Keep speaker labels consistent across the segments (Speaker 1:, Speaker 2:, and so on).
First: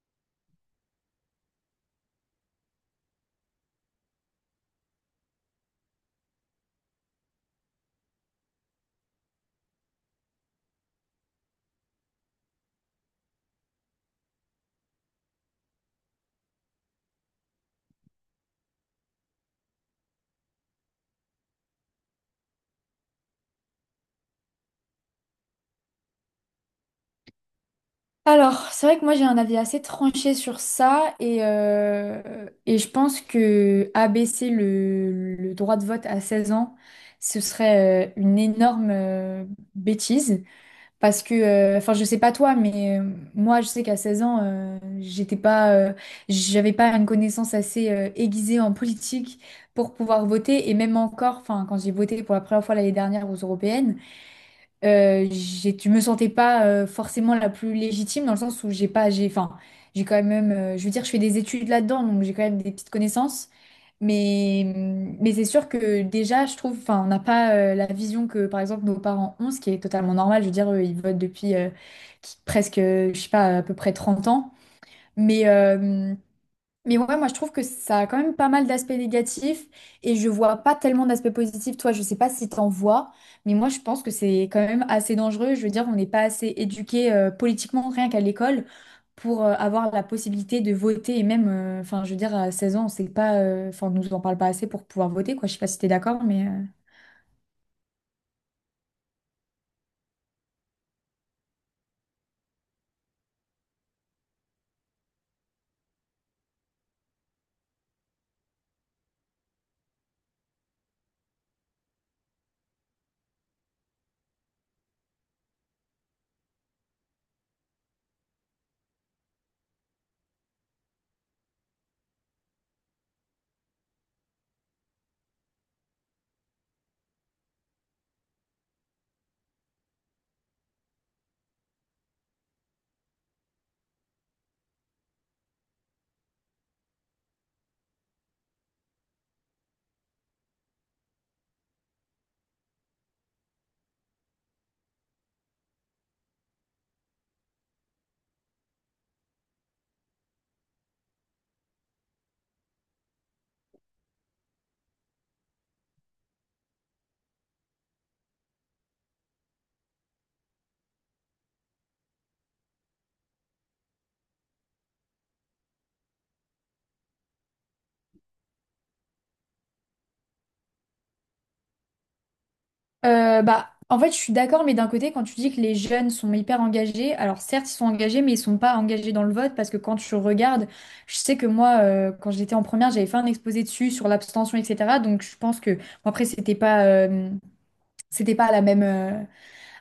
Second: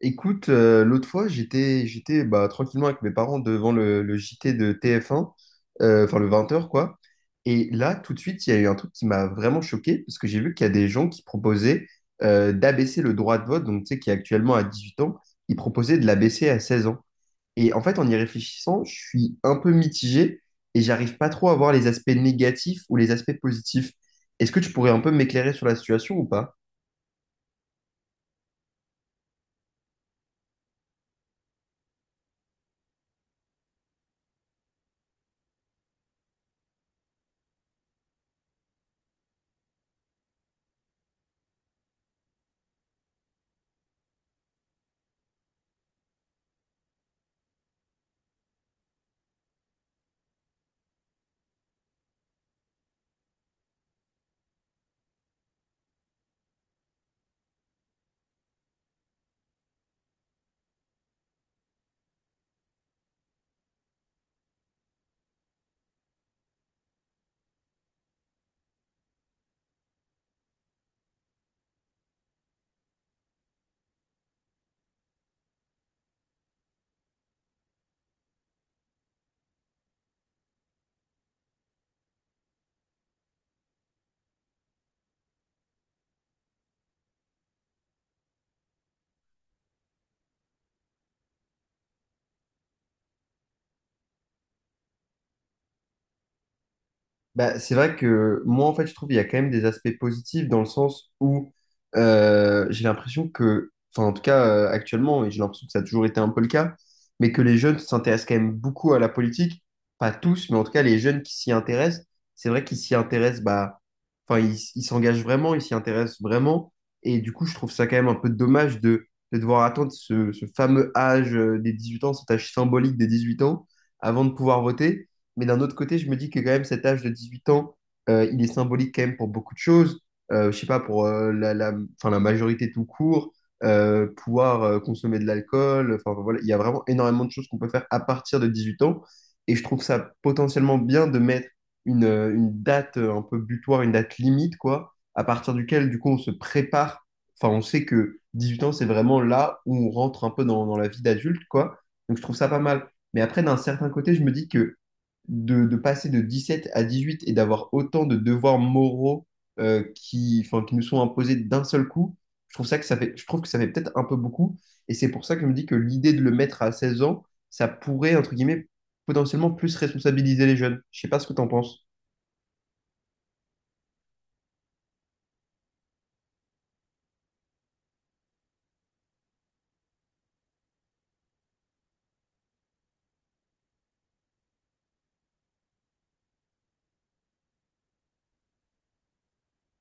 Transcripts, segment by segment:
Speaker 1: Écoute, l'autre fois, j'étais tranquillement avec mes parents devant le JT de TF1, enfin le 20 heures, quoi. Et là, tout de suite, il y a eu un truc qui m'a vraiment choqué, parce que j'ai vu qu'il y a des gens qui proposaient d'abaisser le droit de vote, donc tu sais, qui est actuellement à 18 ans, ils proposaient de l'abaisser à 16 ans. Et en fait, en y réfléchissant, je suis un peu mitigé et j'arrive pas trop à voir les aspects négatifs ou les aspects positifs. Est-ce que tu pourrais un peu m'éclairer sur la situation ou pas?
Speaker 2: Alors, c'est vrai que moi j'ai un avis assez tranché sur ça et je pense que abaisser le droit de vote à 16 ans, ce serait une énorme bêtise parce que, enfin je sais pas toi, mais moi je sais qu'à 16 ans, j'avais pas une connaissance assez aiguisée en politique pour pouvoir voter et même encore, enfin quand j'ai voté pour la première fois l'année dernière aux européennes, je me sentais pas forcément la plus légitime dans le sens où j'ai pas, j'ai, enfin, j'ai quand même, je veux dire, je fais des études là-dedans, donc j'ai quand même des petites connaissances, mais, mais c'est sûr que déjà, je trouve, enfin, on n'a pas la vision que, par exemple, nos parents ont, ce qui est totalement normal. Je veux dire, eux, ils votent depuis, presque, je sais pas, à peu près 30 ans, mais euh, mais ouais, moi je trouve que ça a quand même pas mal d'aspects négatifs et je vois pas tellement d'aspects positifs. Toi, je sais pas si t'en vois, mais moi je pense que c'est quand même assez dangereux. Je veux dire, on n'est pas assez éduqué politiquement, rien qu'à l'école, pour avoir la possibilité de voter et même, enfin, je veux dire, à 16 ans, on sait pas, enfin, on nous en parle pas assez pour pouvoir voter, quoi. Je sais pas si t'es d'accord, mais.
Speaker 1: Bah, c'est vrai que moi, en fait, je trouve qu'il y a quand même des aspects positifs dans le sens où j'ai l'impression que, enfin, en tout cas, actuellement, et j'ai l'impression que ça a toujours été un peu le cas, mais que les jeunes s'intéressent quand même beaucoup à la politique. Pas tous, mais en tout cas, les jeunes qui s'y intéressent, c'est vrai qu'ils s'y intéressent, bah, enfin, ils s'engagent vraiment, ils s'y intéressent vraiment. Et du coup, je trouve ça quand même un peu dommage de devoir attendre ce fameux âge des 18 ans, cet âge symbolique des 18 ans, avant de pouvoir voter. Mais d'un autre côté, je me dis que quand même cet âge de 18 ans, il est symbolique quand même pour beaucoup de choses. Je sais pas, pour enfin, la majorité tout court, pouvoir consommer de l'alcool. Enfin, voilà, il y a vraiment énormément de choses qu'on peut faire à partir de 18 ans. Et je trouve ça potentiellement bien de mettre une date un peu butoir, une date limite, quoi, à partir duquel, du coup, on se prépare. Enfin, on sait que 18 ans, c'est vraiment là où on rentre un peu dans la vie d'adulte, quoi. Donc je trouve ça pas mal. Mais après, d'un certain côté, je me dis que de passer de 17 à 18 et d'avoir autant de devoirs moraux enfin, qui nous sont imposés d'un seul coup, je trouve que ça fait peut-être un peu beaucoup. Et c'est pour ça que je me dis que l'idée de le mettre à 16 ans, ça pourrait, entre guillemets, potentiellement plus responsabiliser les jeunes. Je sais pas ce que t'en penses.
Speaker 2: Bah, en fait, je suis d'accord, mais d'un côté, quand tu dis que les jeunes sont hyper engagés, alors certes, ils sont engagés, mais ils sont pas engagés dans le vote, parce que quand je regarde, je sais que moi, quand j'étais en première, j'avais fait un exposé dessus sur l'abstention, etc. Donc, je pense que, bon, après, c'était pas la même,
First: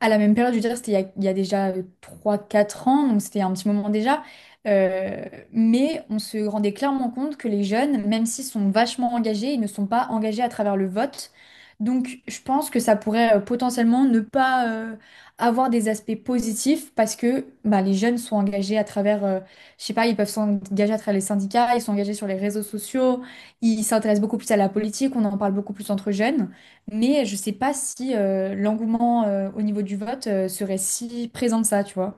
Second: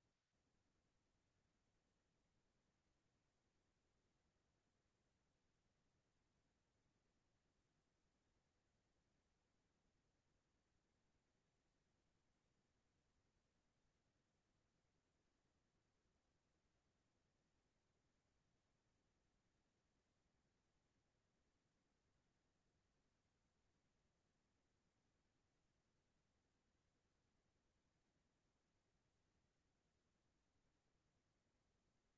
Speaker 2: à la même période, je veux dire, c'était il y a déjà 3, 4 ans, donc c'était un petit moment déjà. Euh, mais on se rendait clairement compte que les jeunes, même s'ils sont vachement engagés, ils ne sont pas engagés à travers le vote. Donc je pense que ça pourrait potentiellement ne pas avoir des aspects positifs, parce que bah, les jeunes sont engagés à travers, je sais pas, ils peuvent s'engager à travers les syndicats, ils sont engagés sur les réseaux sociaux, ils s'intéressent beaucoup plus à la politique, on en parle beaucoup plus entre jeunes. Mais je ne sais pas si l'engouement au niveau du vote serait si présent que ça, tu vois.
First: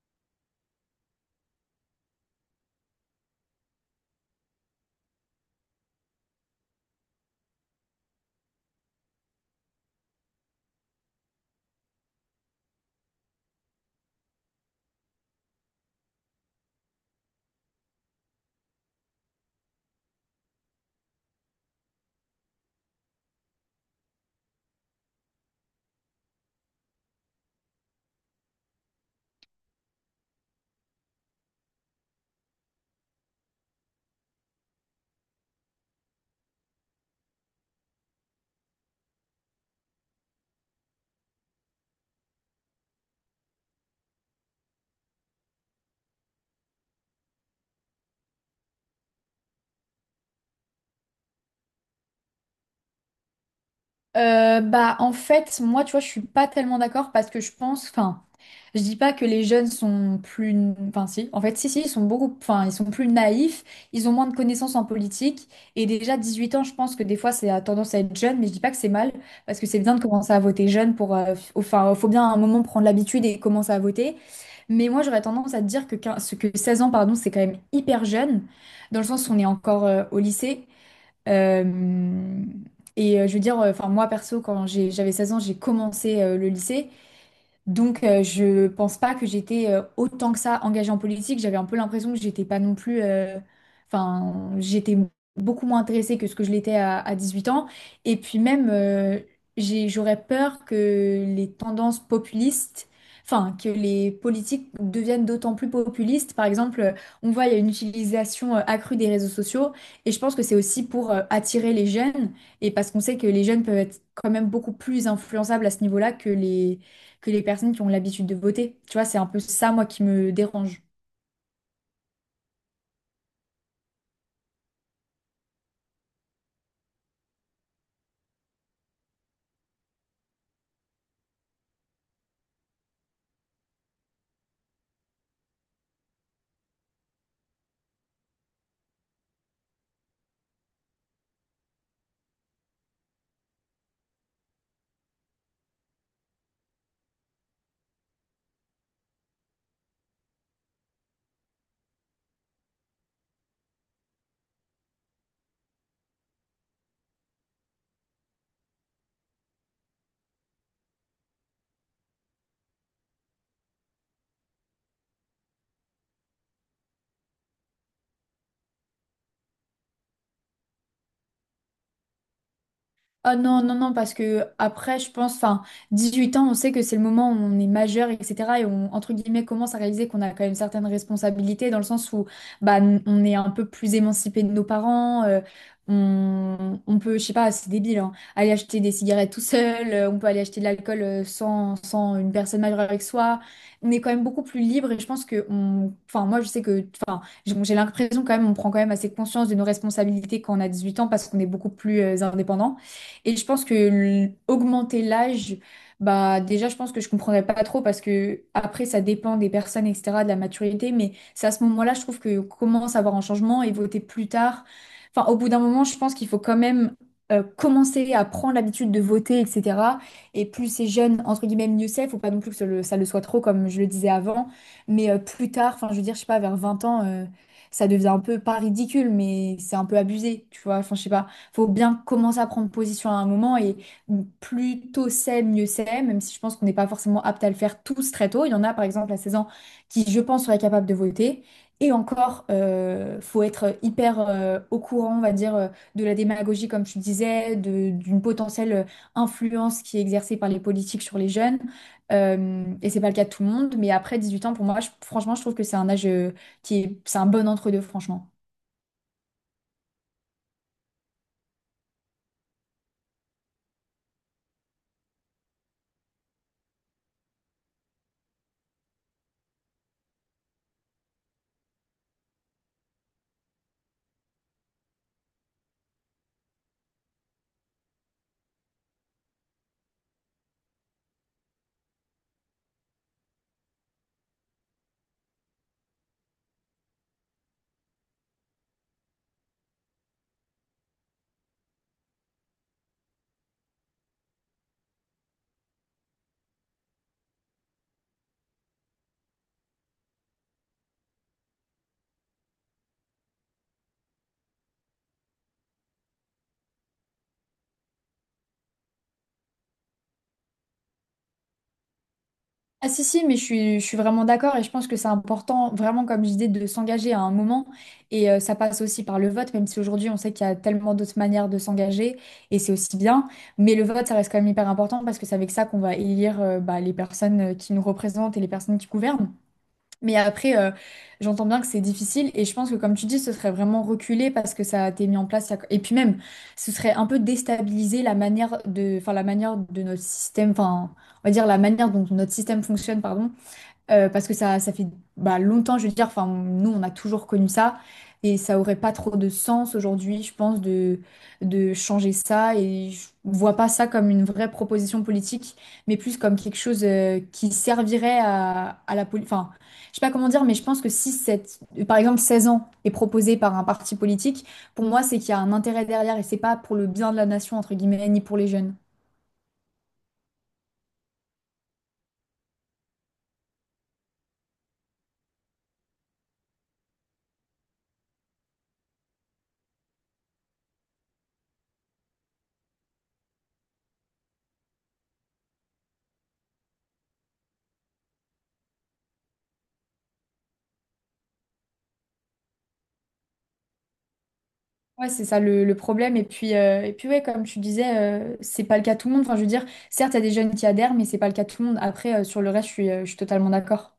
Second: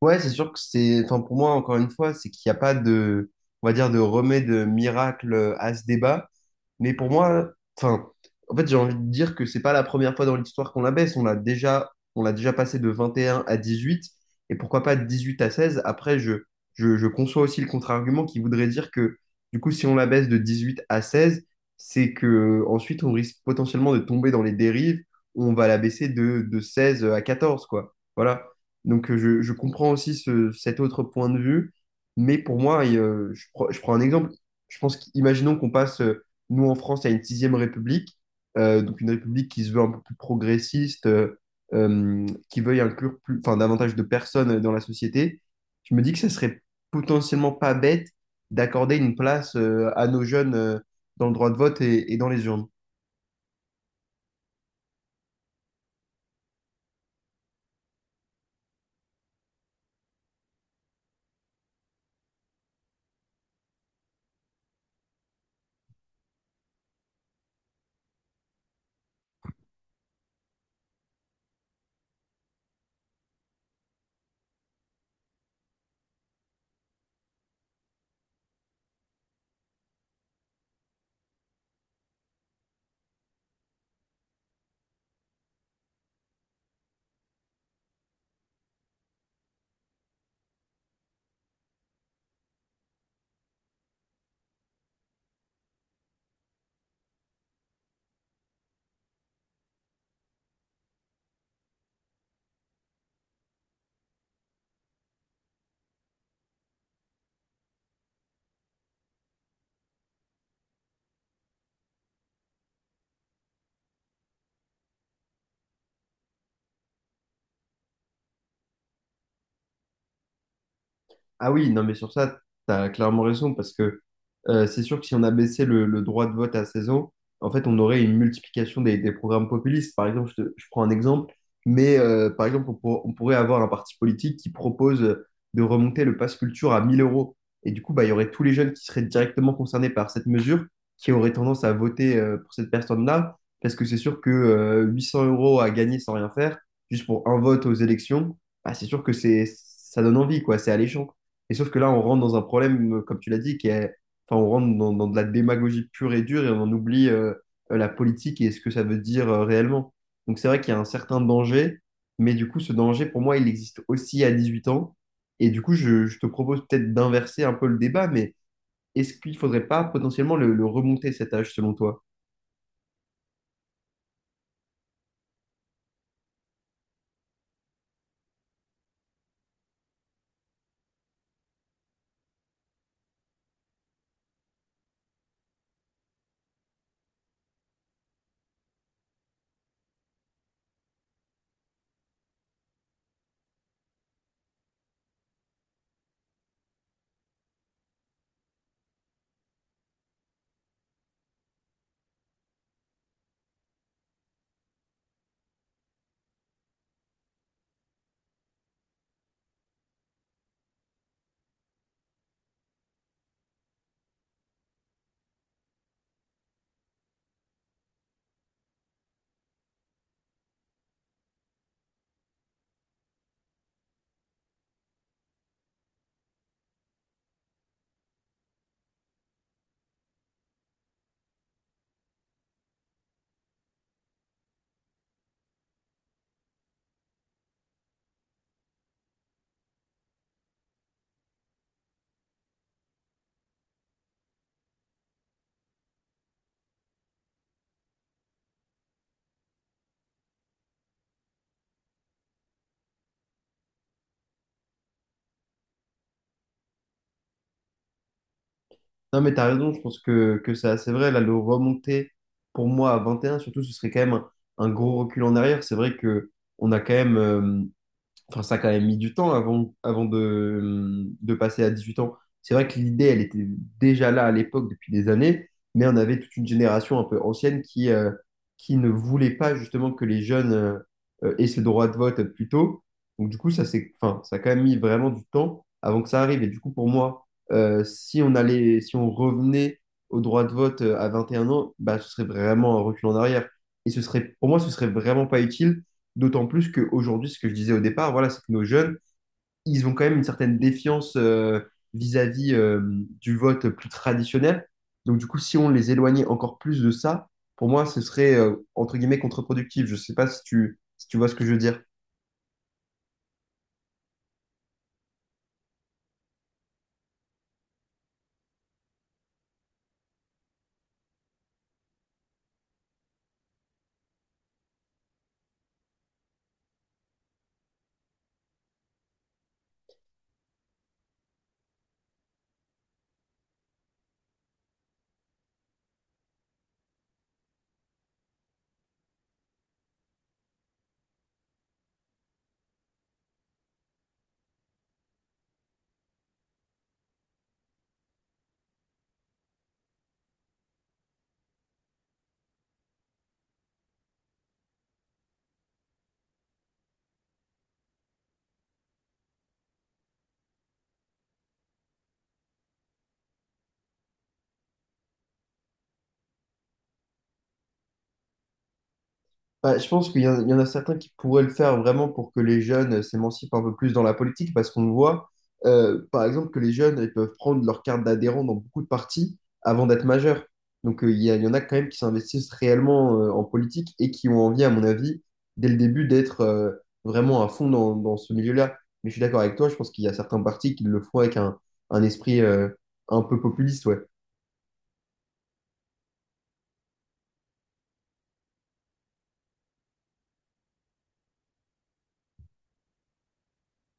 Speaker 1: Ouais, c'est sûr que c'est, enfin, pour moi, encore une fois, c'est qu'il n'y a pas de, on va dire, de remède miracle à ce débat. Mais pour moi, enfin, en fait, j'ai envie de dire que c'est pas la première fois dans l'histoire qu'on la baisse. On l'a déjà passé de 21 à 18, et pourquoi pas de 18 à 16. Après, je conçois aussi le contre-argument qui voudrait dire que, du coup, si on la baisse de 18 à 16, c'est que ensuite on risque potentiellement de tomber dans les dérives où on va la baisser de 16 à 14, quoi. Voilà. Donc, je comprends aussi ce- cet autre point de vue, mais pour moi, je prends un exemple. Je pense qu'imaginons qu'on passe. Nous, en France, il y a une sixième république, donc une république qui se veut un peu plus progressiste, euh, qui veuille inclure plus, enfin, davantage de personnes dans la société. Je me dis que ça serait potentiellement pas bête d'accorder une place à nos jeunes dans le droit de vote et dans les urnes.
Speaker 2: Bah en fait, moi, tu vois, je suis pas tellement d'accord parce que je pense, enfin. Je dis pas que les jeunes sont plus, enfin si, en fait si, ils sont beaucoup, enfin ils sont plus naïfs, ils ont moins de connaissances en politique, et déjà 18 ans, je pense que des fois c'est a tendance à être jeune, mais je dis pas que c'est mal parce que c'est bien de commencer à voter jeune pour, enfin faut bien à un moment prendre l'habitude et commencer à voter, mais moi j'aurais tendance à te dire que 15 que 16 ans, pardon, c'est quand même hyper jeune dans le sens où on est encore au lycée. Euh, Et je veux dire, enfin moi perso, quand j'avais 16 ans, j'ai commencé le lycée. Donc, je pense pas que j'étais autant que ça engagée en politique. J'avais un peu l'impression que j'étais pas non plus. Enfin, j'étais beaucoup moins intéressée que ce que je l'étais à, 18 ans. Et puis même, j'aurais peur que les tendances populistes, enfin, que les politiques deviennent d'autant plus populistes. Par exemple, on voit il y a une utilisation accrue des réseaux sociaux, et je pense que c'est aussi pour attirer les jeunes, et parce qu'on sait que les jeunes peuvent être quand même beaucoup plus influençables à ce niveau-là que les personnes qui ont l'habitude de voter. Tu vois, c'est un peu ça, moi, qui me dérange.
Speaker 1: Ah oui, non, mais sur ça, tu as clairement raison, parce que c'est sûr que si on abaissait le droit de vote à 16 ans, en fait, on aurait une multiplication des programmes populistes. Par exemple, je prends un exemple, mais par exemple, on pourrait avoir un parti politique qui propose de remonter le pass culture à 1000 euros. Et du coup, bah, il y aurait tous les jeunes qui seraient directement concernés par cette mesure, qui auraient tendance à voter pour cette personne-là, parce que c'est sûr que 800 euros à gagner sans rien faire, juste pour un vote aux élections, bah, c'est sûr que c'est, ça donne envie, quoi, c'est alléchant. Et sauf que là, on rentre dans un problème, comme tu l'as dit, qui est, enfin, on rentre dans de la démagogie pure et dure et on en oublie la politique et ce que ça veut dire réellement. Donc c'est vrai qu'il y a un certain danger, mais du coup, ce danger, pour moi, il existe aussi à 18 ans. Et du coup, je te propose peut-être d'inverser un peu le débat, mais est-ce qu'il ne faudrait pas potentiellement le remonter cet âge selon toi?
Speaker 2: Ah non, non, non, parce que après, je pense, enfin, 18 ans, on sait que c'est le moment où on est majeur, etc. Et on, entre guillemets, commence à réaliser qu'on a quand même certaines responsabilités, dans le sens où bah, on est un peu plus émancipé de nos parents, on peut, je sais pas, c'est débile, hein, aller acheter des cigarettes tout seul, on peut aller acheter de l'alcool sans une personne majeure avec soi. On est quand même beaucoup plus libre et je pense que, on, enfin, moi, je sais que, enfin, j'ai l'impression quand même, on prend quand même assez conscience de nos responsabilités quand on a 18 ans parce qu'on est beaucoup plus indépendant. Et je pense que augmenter l'âge, bah déjà, je pense que je comprendrais pas trop, parce que après, ça dépend des personnes, etc., de la maturité. Mais c'est à ce moment-là, je trouve, que commence à avoir un changement, et voter plus tard, enfin, au bout d'un moment, je pense qu'il faut quand même commencer à prendre l'habitude de voter, etc. Et plus c'est jeune, entre guillemets, mieux c'est. Faut pas non plus que ça le soit trop, comme je le disais avant. Mais plus tard, enfin, je veux dire, je sais pas, vers 20 ans, ça devient un peu, pas ridicule, mais c'est un peu abusé, tu vois. Enfin, je sais pas, faut bien commencer à prendre position à un moment, et plus tôt c'est, mieux c'est, même si je pense qu'on n'est pas forcément apte à le faire tous très tôt. Il y en a par exemple à 16 ans qui, je pense, seraient capables de voter. Et encore, faut être hyper au courant, on va dire, de la démagogie, comme tu disais, d'une potentielle influence qui est exercée par les politiques sur les jeunes. Et c'est pas le cas de tout le monde, mais après 18 ans, pour moi, franchement, je trouve que c'est un âge c'est un bon entre-deux, franchement.
Speaker 1: Non, mais t'as raison, je pense que ça, c'est vrai, là, le remonter pour moi à 21, surtout, ce serait quand même un gros recul en arrière. C'est vrai que on a quand même, enfin, ça a quand même mis du temps avant de passer à 18 ans. C'est vrai que l'idée, elle était déjà là à l'époque depuis des années, mais on avait toute une génération un peu ancienne qui ne voulait pas justement que les jeunes aient ce droit de vote plus tôt. Donc du coup, ça, c'est, enfin, ça a quand même mis vraiment du temps avant que ça arrive. Et du coup, pour moi, si on allait, si on revenait au droit de vote à 21 ans, bah, ce serait vraiment un recul en arrière. Et ce serait, pour moi, ce serait vraiment pas utile. D'autant plus qu'aujourd'hui, ce que je disais au départ, voilà, c'est que nos jeunes, ils ont quand même une certaine défiance vis-à-vis du vote plus traditionnel. Donc du coup, si on les éloignait encore plus de ça, pour moi, ce serait entre guillemets contre-productif. Je ne sais pas si si tu vois ce que je veux dire.
Speaker 2: Ah si mais je suis vraiment d'accord, et je pense que c'est important, vraiment, comme je disais, de s'engager à un moment, et ça passe aussi par le vote, même si aujourd'hui on sait qu'il y a tellement d'autres manières de s'engager, et c'est aussi bien, mais le vote ça reste quand même hyper important, parce que c'est avec ça qu'on va élire bah, les personnes qui nous représentent et les personnes qui gouvernent. Mais après, j'entends bien que c'est difficile, et je pense que, comme tu dis, ce serait vraiment reculé parce que ça a été mis en place. Et puis même, ce serait un peu déstabiliser la manière de, enfin la manière de notre système, enfin, on va dire, la manière dont notre système fonctionne, pardon, parce que ça, fait bah, longtemps, je veux dire, enfin, nous, on a toujours connu ça, et ça aurait pas trop de sens aujourd'hui, je pense, de, changer ça, et je vois pas ça comme une vraie proposition politique, mais plus comme quelque chose qui servirait à, la politique, enfin, je sais pas comment dire, mais je pense que si cette, par exemple, 16 ans est proposé par un parti politique, pour moi, c'est qu'il y a un intérêt derrière, et c'est pas pour le bien de la nation, entre guillemets, ni pour les jeunes.
Speaker 1: Bah, je pense qu'il y, en il y en a certains qui pourraient le faire vraiment pour que les jeunes s'émancipent un peu plus dans la politique, parce qu'on voit, par exemple, que les jeunes ils peuvent prendre leur carte d'adhérent dans beaucoup de partis avant d'être majeurs. Donc, il y en a quand même qui s'investissent réellement en politique et qui ont envie, à mon avis, dès le début, d'être vraiment à fond dans ce milieu-là. Mais je suis d'accord avec toi, je pense qu'il y a certains partis qui le font avec un esprit un peu populiste, ouais.
Speaker 2: Ouais, c'est ça le problème. Et puis ouais, comme tu disais, c'est pas le cas de tout le monde. Enfin, je veux dire, certes, il y a des jeunes qui adhèrent, mais c'est pas le cas de tout le monde. Après, sur le reste, je suis totalement d'accord.